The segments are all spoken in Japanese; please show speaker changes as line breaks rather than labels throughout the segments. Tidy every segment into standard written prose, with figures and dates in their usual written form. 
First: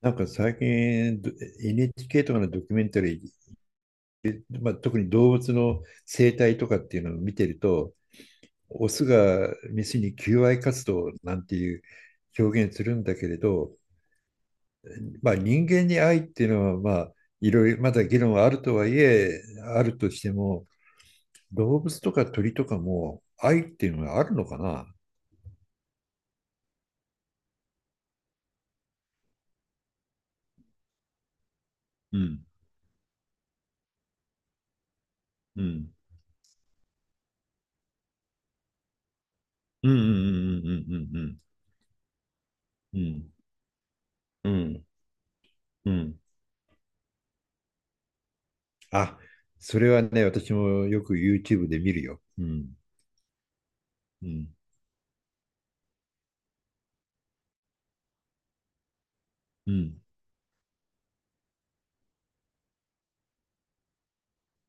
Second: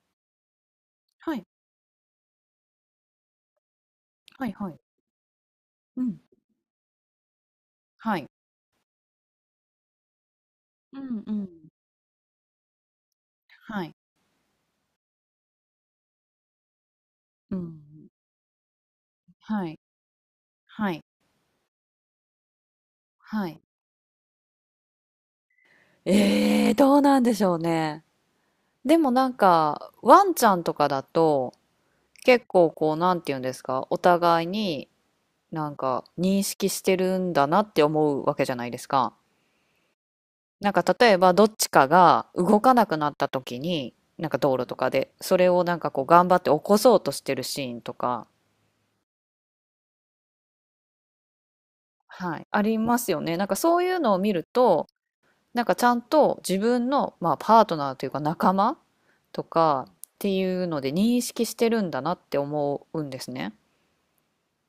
なんか最近
はい。
NHK とかのドキュメンタリ
はい
ー、ま
は
あ、
い。
特に動物の
うん。
生態とかっていうのを見てると、
はい。
オスがメスに求愛活
う
動
んう
なんて
ん。
いう表現するんだけれど、
はい。
まあ、人間に愛っていうのは、まあ、い
う
ろい
ん。
ろまだ議論はあるとはいえ、
はい。
あるとしても、
はい。
動物とか鳥とかも
はい。
愛っていうのはあるのかな。
どうなんでしょうね。でもなんか、ワンちゃんとかだと、結構こう、なんていうんですか、お互いに
う
なん
ん、
か認識してるんだなって思うわけじゃないですか。
うん、うん、
なんか例え
う
ば、
ん、
どっちかが動かなく
うん、う
なった
ん、
時に、なんか
う
道
ん、
路とかで、それをなん
う
か
ん、うん、うん、う
こう、
ん、
頑張って起こそうとしてるシーンとか、
あ、それはね、私もよく YouTube で見るよ。
は
う
い、あ
ん。
りますよね。なんかそういうのを
う
見る
ん。
と、なんかちゃんと自分の、まあ、パートナーというか仲間と
う
かっ
ん。
ていうので認識してるんだなって思うんですね。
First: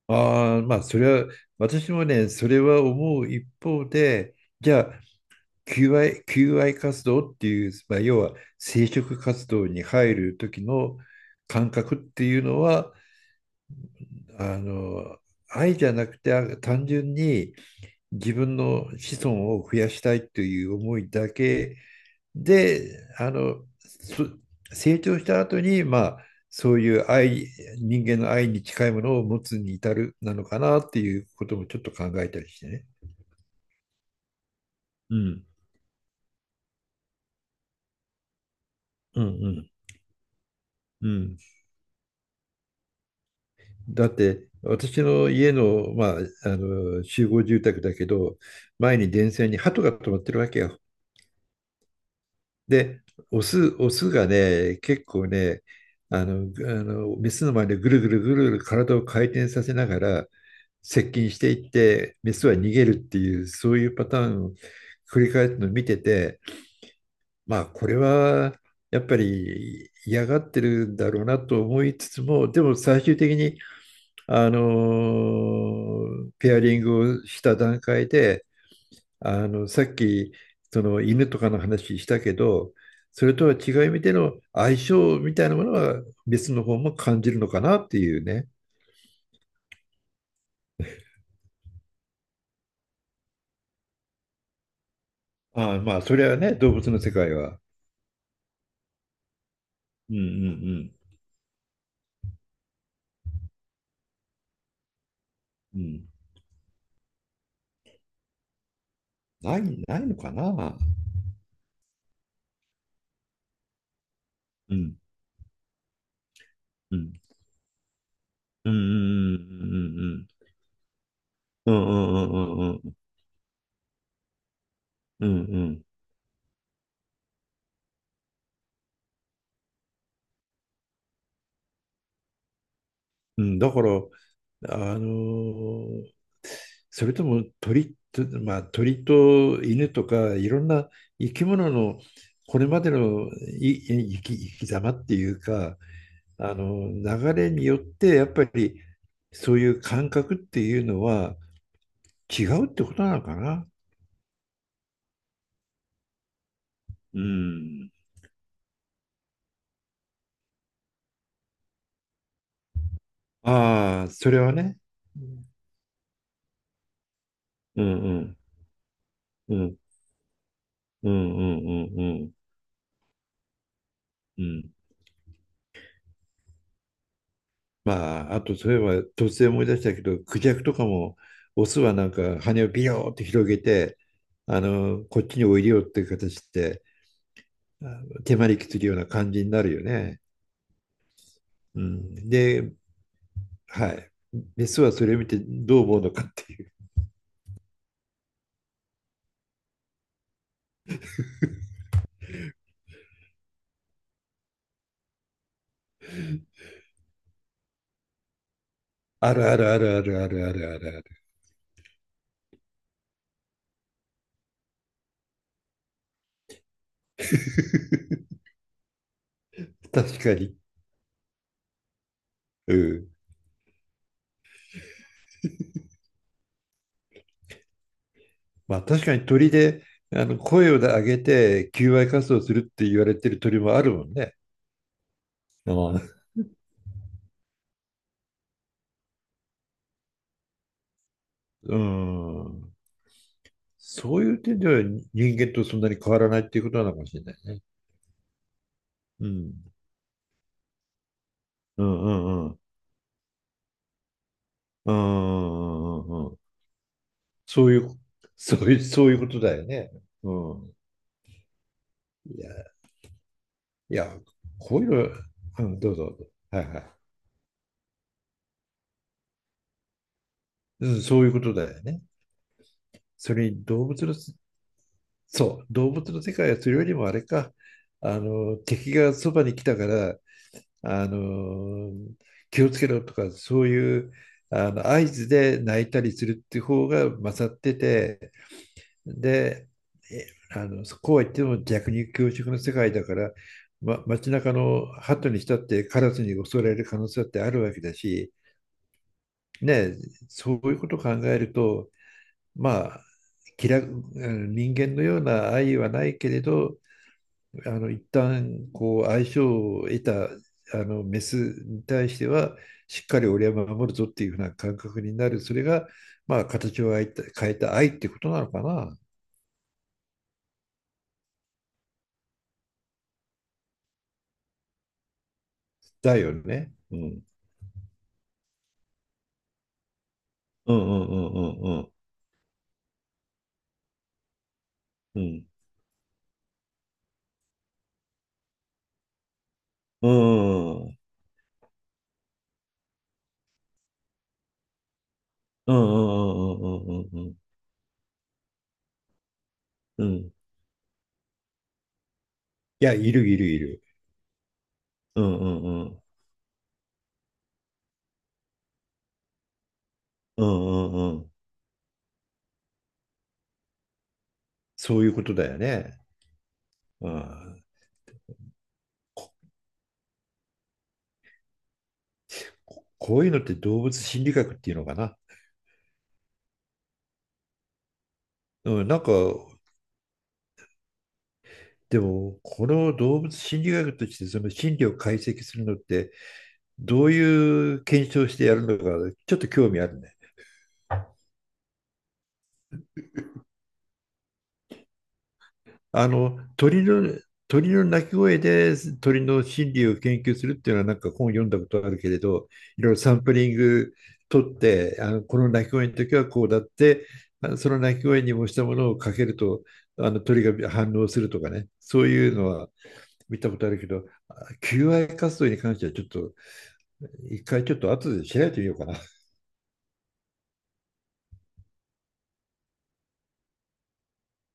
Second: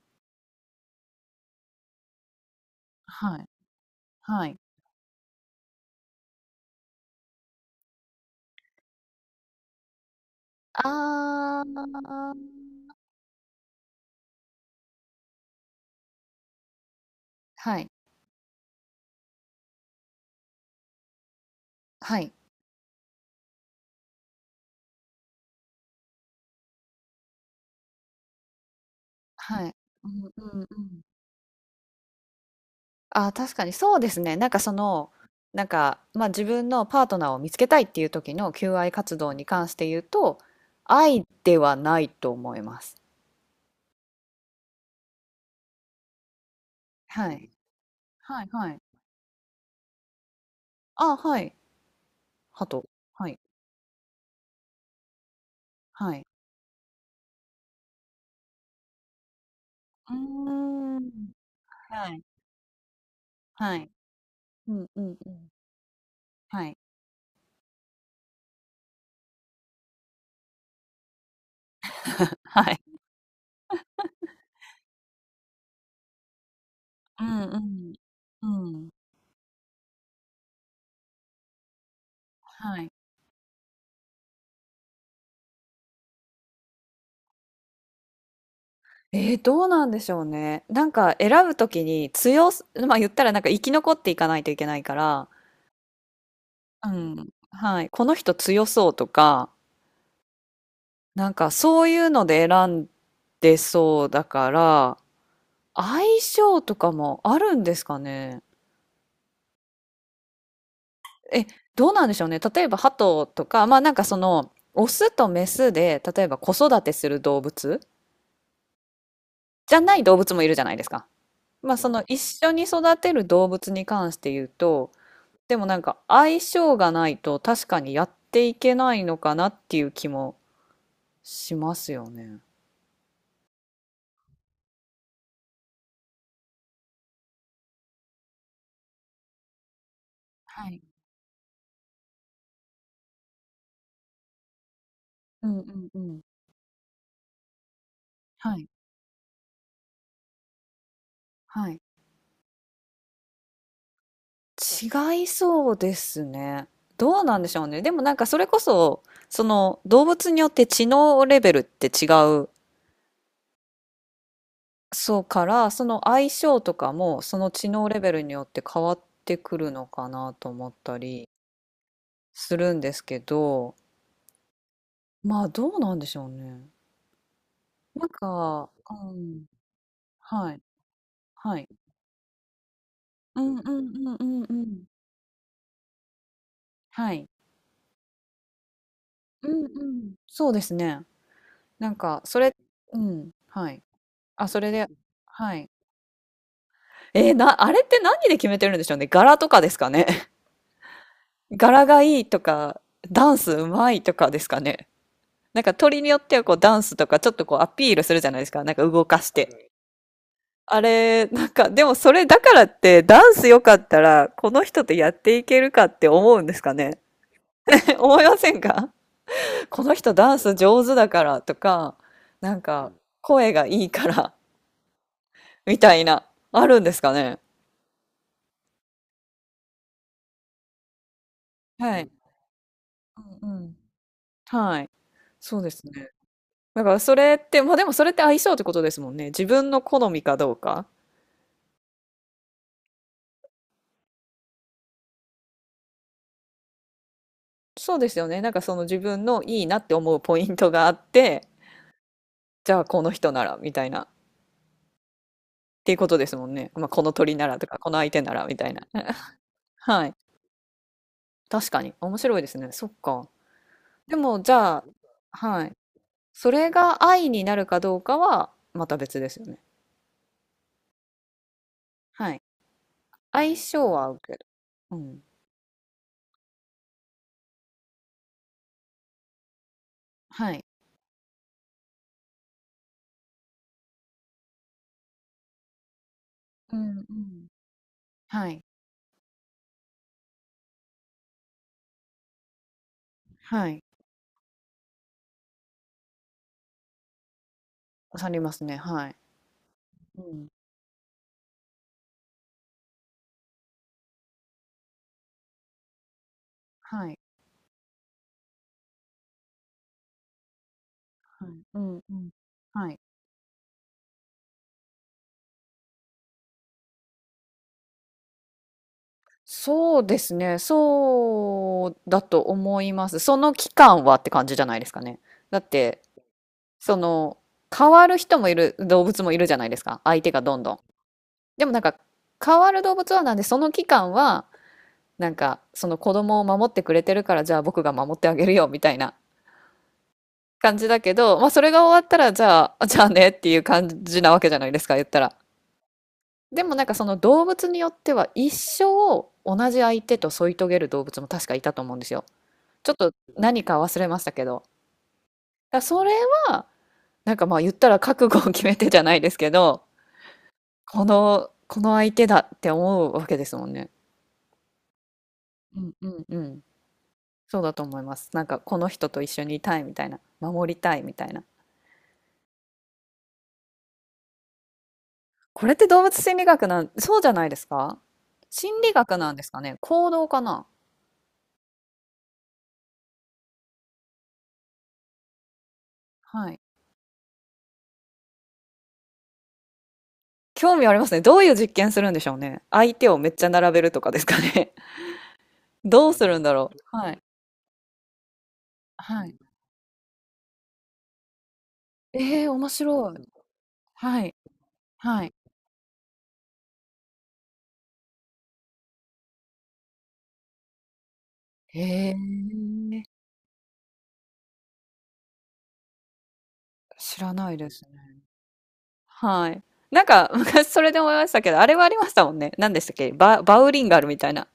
ああ、まあ、それは、私もね、それは思う
は
一
い。
方で、
はい。
じゃあ、求愛活動っていう、まあ、要は生殖活動に入る時の
あ
感覚って
ー、
いうのは、あの、愛じゃなくて、単純に
はい。
自分の子孫を増やしたいという思いだけ
はい。
で、そ成長した後に、まあ、そういう愛、人間の愛に近いものを持つ
は
に
い。
至
う
る
ん
なの
う
か
ん
な
う
って
ん。
いうこともちょっと考えたりしてね。
あー、確かにそうですね。なんかその、
うん、
なんか、まあ、自分のパートナーを見つけたいっていう時の求愛活
うん、う
動に関
ん。
して言うと、
う
愛
ん、
ではないと思います。
だって私の家の、まあ、あの集
は
合
い。
住宅だけど、
はいはい。
前に電線に鳩が止まってるわけよ。
あー、はい。ハト。
で、
はい。
オスがね、結構ね、
は
あ
い。
の、メスの前でぐるぐるぐるぐる体を回転させなが
う
ら
ーん。
接近していっ
は
て、
い。
メスは逃げるっていう、そ
は
うい
い。
うパターンを
うんうん
繰
う
り返
ん。
すのを見てて、
はい。
まあ、これはやっぱり嫌がってるんだろうなと思いつつも、で
は
も
い。
最終的に、ペアリング
う
をし
ん
た
う
段
ん。
階で、
うん。
さっき、その犬とかの話したけど、
はい。
それとは違う意味での相性みたいなものは別の方も感じるのかなっていうね。
どうなんでしょうね。なんか選ぶときに強すま、言ったらなんか生き残っていかないといけないから、
ああ、まあ、それはね、動
う
物の世
ん。
界は。
はい、この人強そうとか、
うんうん
なんかそういうので選んでそうだから、
うん。う
相
ん、
性とかもあるんですかね？
ない、ないのかな。
え、どうなんでしょうね。例えば、ハトとか、まあなんかその、
う
オ
ん
スとメスで、例えば子育て
う
する
ん
動物
うんう
じゃな
ん
い
う
動物
ん
もいるじゃないですか。
う
まあ
ん
そ
う
の
んう
一緒
んう
に
んうん
育てる動物に関して言うと、
うんうんうん
で
う
もな
ん
んか相性がないと確かにやっていけないのかなっていう気もしますよね。
うん、だから、あの、それとも鳥と、まあ、鳥と犬とかいろん
はい。
な生き物のこれまでのい生き、生き様っていう
うんう
か、
んうん。
あの流れによってやっぱ
はい。
りそういう感覚っていうのは
はい。
違うってことなのかな。
違いそうですね。
う
どうなんでしょうね。で
ん。
もなんかそれこそ、その動物によって知能レベルって違う
ああ、それはね。
そうから、その相性とかもその知
うん
能
う
レベルに
ん
よって変わって
う
くる
ん
のかなと思った
う
り
んうんうんうん
するんですけど、
うん。
まあどうなんでしょうね。なん
まあ、あとそ
か、
ういえ
う
ば突
ん、
然思い出したけど、クジ
は
ャ
い、
クとかも、
は
オ
い。
スはなんか羽をビヨーって
う
広げ
んうんう
て、
んうんうん。
こっちにおいでよっていう形で、
はい。
あ手招きするような感じ
う
にな
んう
るよ
ん。
ね。
そうですね。
う
なんか、
ん、
それ、
で、
うん、はい。
はい。
あ、そ
メ
れ
ス
で、
はそれを見て
はい。
どう思うのかっていう。
えーな、あれって何で決めてるんでしょうね。柄とかですかね。柄がいいとか、ダンスうまいとかですかね。なんか鳥によってはこうダンスとかちょっとこうアピールするじゃないですか。なんか動かし
あるある
て。
あるあるあるあるあ
あ
るある。
れ、なんか、でもそれだからってダンス良かったらこの人とやっていけるかって思うんですかね。 思いま せんか、この人
確
ダ
か
ンス
に。
上手だからとか、なん
う
か
ん。
声がいいからみたいな、あるんですかね。
まあ確かに鳥で、声を上げて求
は
愛
い。
活動するって言われてる
うん
鳥
う
も
ん。
あるもんね。
はい。そうで
あ
すね。
あ、
だからそれって、まあでもそれって相性ってことですもんね。自分の好みかどうか。
うん。そういう点では人間とそんなに変わらないっていうことなのかもしれないね。
そうですよね。なんかその自分
う
の
ん。
いいなって思うポイントがあって、
うんうんうん。
じゃあこの人ならみたいな、っ
うんう
ていう
ん
こ
う
とで
んう
す
ん。
もんね。まあ、この鳥なら
そ
と
うい
か、この
う、
相手なら
そ
み
う
たい
いう、
な。
そういうことだよ ね。
はい。
うん。
確かに。面
い
白いで
や、
すね。そっか。
いや、
でも、じゃ
こう
あ、
いう
は
の、う
い。
ん、どうぞ。
そ
はい
れ
はい。
が愛になるかどうかは、また別ですよね。
うん、そういうことだよね。
はい。
それ
相
に動
性
物
は合
の、
うけど。うん。
そう、動物の世界はそれよりもあれか、敵がそばに来たから、
はい。
あの気をつけろとかそういうあの合図で泣いたりするっていう
う
方
んう
が
ん。
勝ってて、
はい。
で、こうは言っても逆に教職の世界だから、
はい。
ま、街中の鳩にしたってカラスに襲われる可能性だってあるわけだ
刺さ
し、
りますね。はい。
ね、
うん。
そういうことを考えると、まあ、気楽、人間のような愛はないけれど、
はい。
一旦こう相性を得たあのメス
はい。う
に
んう
対して
ん。
は
はい。
しっかり俺は守るぞっていうふうな感覚になる、それがまあ形を変えた、変えた愛ってことなのかな。
そうですね。そうだと思います。その期間はって感じじゃないですかね。だって、
だよね。う
そ
ん。
の、変わる人もいる、動物もいるじゃないですか。相手がどんど
うん
ん。
うん
で
う
も
ん
な
う
ん
ん
か、変わる動物はなんで、その期間は、
う
なん
ん
か、その子供を守ってくれてるから、じゃあ僕が守ってあげるよ、みたいな
うんう
感
んうん
じ
うん
だけど、まあそれが終わったら、じゃあ、あじゃあねっていう感じなわけじゃないですか、言ったら。
うんう
でもなん
んう
かそ
ん
の
うんうん、
動物によっては、一生同じ相手と添い遂げる動物も確かいたと思うんですよ。
い
ちょ
や、
っ
い
と
るいるい
何か
る。
忘れましたけど。
うんう
だから
んうん
それは、なんかまあ言ったら覚悟を決めてじゃないですけど、
うんう
こ
んうん、
の、この相手だって思うわけですもんね。
そういうことだよ
うん
ね。
うんうん。
う
そう
ん、
だと思います。なんかこの人と一緒にいたいみたいな、守りたいみたいな。
こういうのって動物心理学っていうのかな。
これって動物心理学そうじゃないですか。心
うん、
理
なんか、
学なんですかね、行動かな。
でも、この動物心理学としてその心理を解析するのって、
はい。
どういう検証してやるのか、ちょっと興味あるね。
興味ありますね。どういう実験するんでしょうね。相手をめっちゃ並べるとかですかね。
あ
どうす
の、
るんだろ
鳥
う。は
の、
い。
鳥の鳴き声で鳥
はい。
の心理を研究するっていうのはなんか本読んだことあるけれ
え
ど、
えー、面
いろいろ
白
サ
い。
ンプリング
はい。
取って、
はい。
この鳴き声の時はこうだって、その鳴き声に模したものをかけると、あの鳥が反応するとかね。
へ
そう
え、
いうのは見たことあるけど、求愛活動に関してはちょっと
知ら
一
ない
回
で
ちょっ
す
と後
ね。
で調べてみようかな。
はい。なんか 昔それで思いましたけど、あれはありましたもんね。何でしたっけバウリンガルみたいな。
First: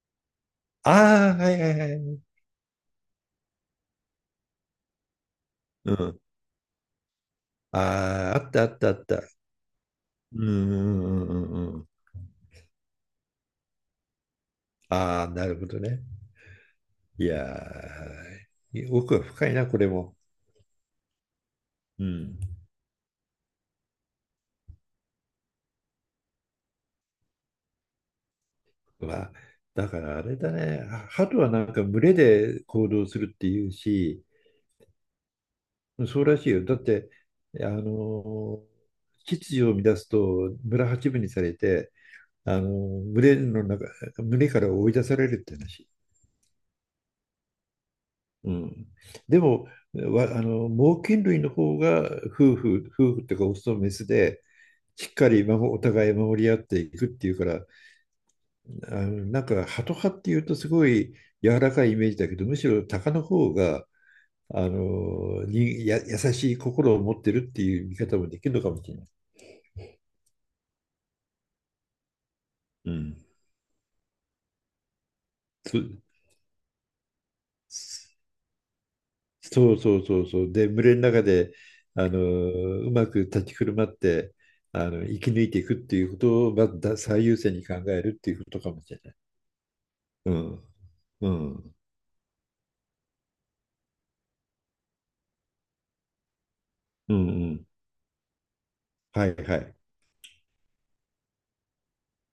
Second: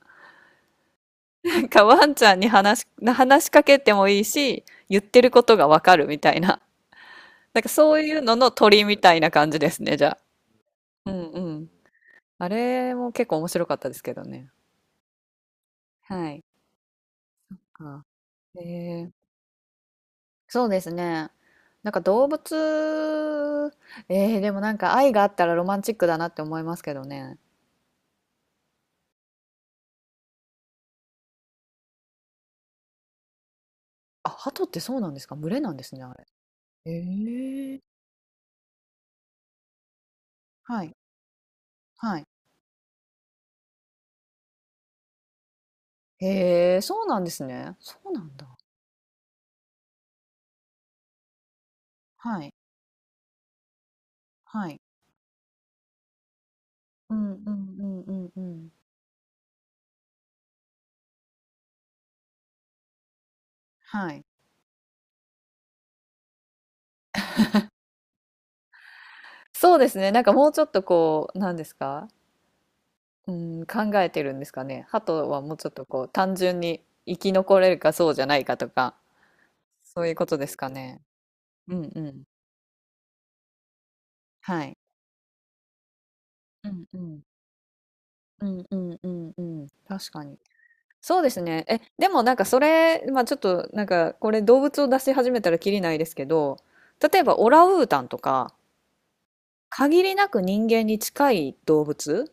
ああ、は
な
いは
ん
い
かワ
は
ン
い。
ちゃんに話しかけてもいいし、言ってることがわ
う
かるみ
ん。
たいな。なんかそういう
あ
の
あ、あ
の
ったあっ
鳥
たあ
み
っ
たい
た。
な感じですね、じゃ
うんう
あ。うん
んう
う
んう
ん。
んうん。
あれも結構面白かったですけどね。
ああ、なるほどね。
はい。
い
あ、
やー、
え
奥が
ー、
深いな、これも。
そうですね。なんか
う
動
ん。
物、でもなんか愛があったらロマンチックだなって思いますけどね。
まあ、だからあれだね。鳩はなんか群れで行動するっていうし。
あ、鳩ってそうなんですか？群れなんですね、あ
そう
れ。
らしいよ。だって、あ
ええ。
のー、秩序を乱すと
は
村
い、
八分にされて、
はい。
あのー、群れの中、群れから追い出されるって話。
へえ、そうなんですね。そうなんだ。
うん、でもあの猛禽類の方が
はい、
夫婦っていうかオスとメスで
はい。
しっかりお互い守り合っていくっ
う
て
ん
いうか
う
ら、
んうんうんうん。
なんかハト派っていうとすごい柔らかいイメージだけど、むしろ鷹の方が
はい。
あのにや優しい心を持ってるっていう見方もできるのかもしれない。
そうですね、なんかもうちょっとこう、なんですか、
うん、
うーん、考えてるんですかね。鳩はもうちょっ
そ
とこう、単純に生き残れるかそうじゃないかとか、
そうそ
そ
う
ういう
そ
こ
う
と
そ
で
う。
す
で、
か
群れ
ね。
の中で、
うんう
あの
ん。
うまく立ち振る舞って、
はい。
生き抜いていくっていうことを、ま
う
ず
ん
だ
うん。
最優先に考えるっていうこ
う
と
ん
か
う
もし
ん
れ
う
ない。
んうん。確か
う
に。
ん。
そう
う
ですね。
ん。
え、でもなんかそれ、まあちょっとなんかこれ動物を出し始めたらきりないですけど、
うん。
例え
う
ばオラ
ん、
ンウータンとか、
はいはい。
限りなく人間に近い動物っ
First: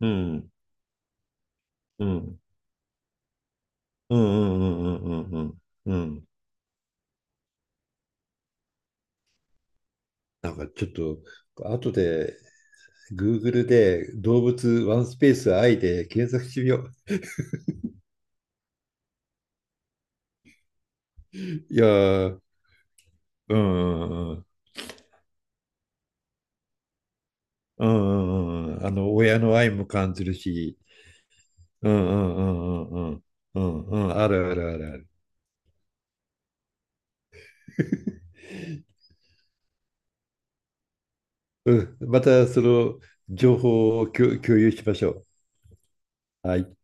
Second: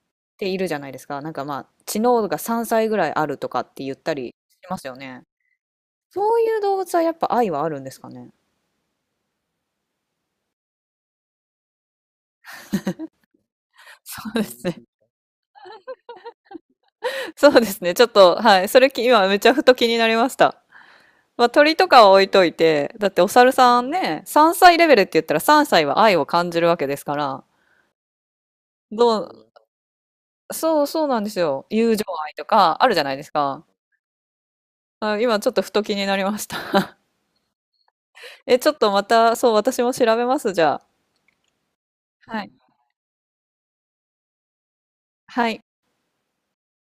う
て
ん。
いるじゃないですか。なんかまあ知
う
能が
ん。
3歳ぐらいあるとかって言った
うんう
りし
ん
ます
う
よ
んう
ね。
んうんうんうん。
そういう動物はやっぱ愛はあるんですかね。
なんかちょっと、後で、Google で
そう
動
です
物
ね。
ワンスペース愛で検索してみよ
そうですね。ちょっと、はい。それき今めちゃふと気になりました。
う。
まあ
い
鳥
や
とかは置い
ー、
といて、だってお猿
う
さん
んう
ね、
んうん。
3歳レベルって言ったら3歳は愛を感じるわけですから、
うんうんうんうん。
ど
親
う
の愛も感じるし、
そう、そうなんですよ。
う
友情
んう
愛
んう
とかあ
ん
る
う
じゃない
ん
です
う
か。
んうんうん、あるあるあるある。
あ、今ちょっとふと気になりました。え、ちょっとまた、そう、私も調べます、じゃあ。
うん、ま
は
た
い。
その情報を共有しましょう。
はい。
はい。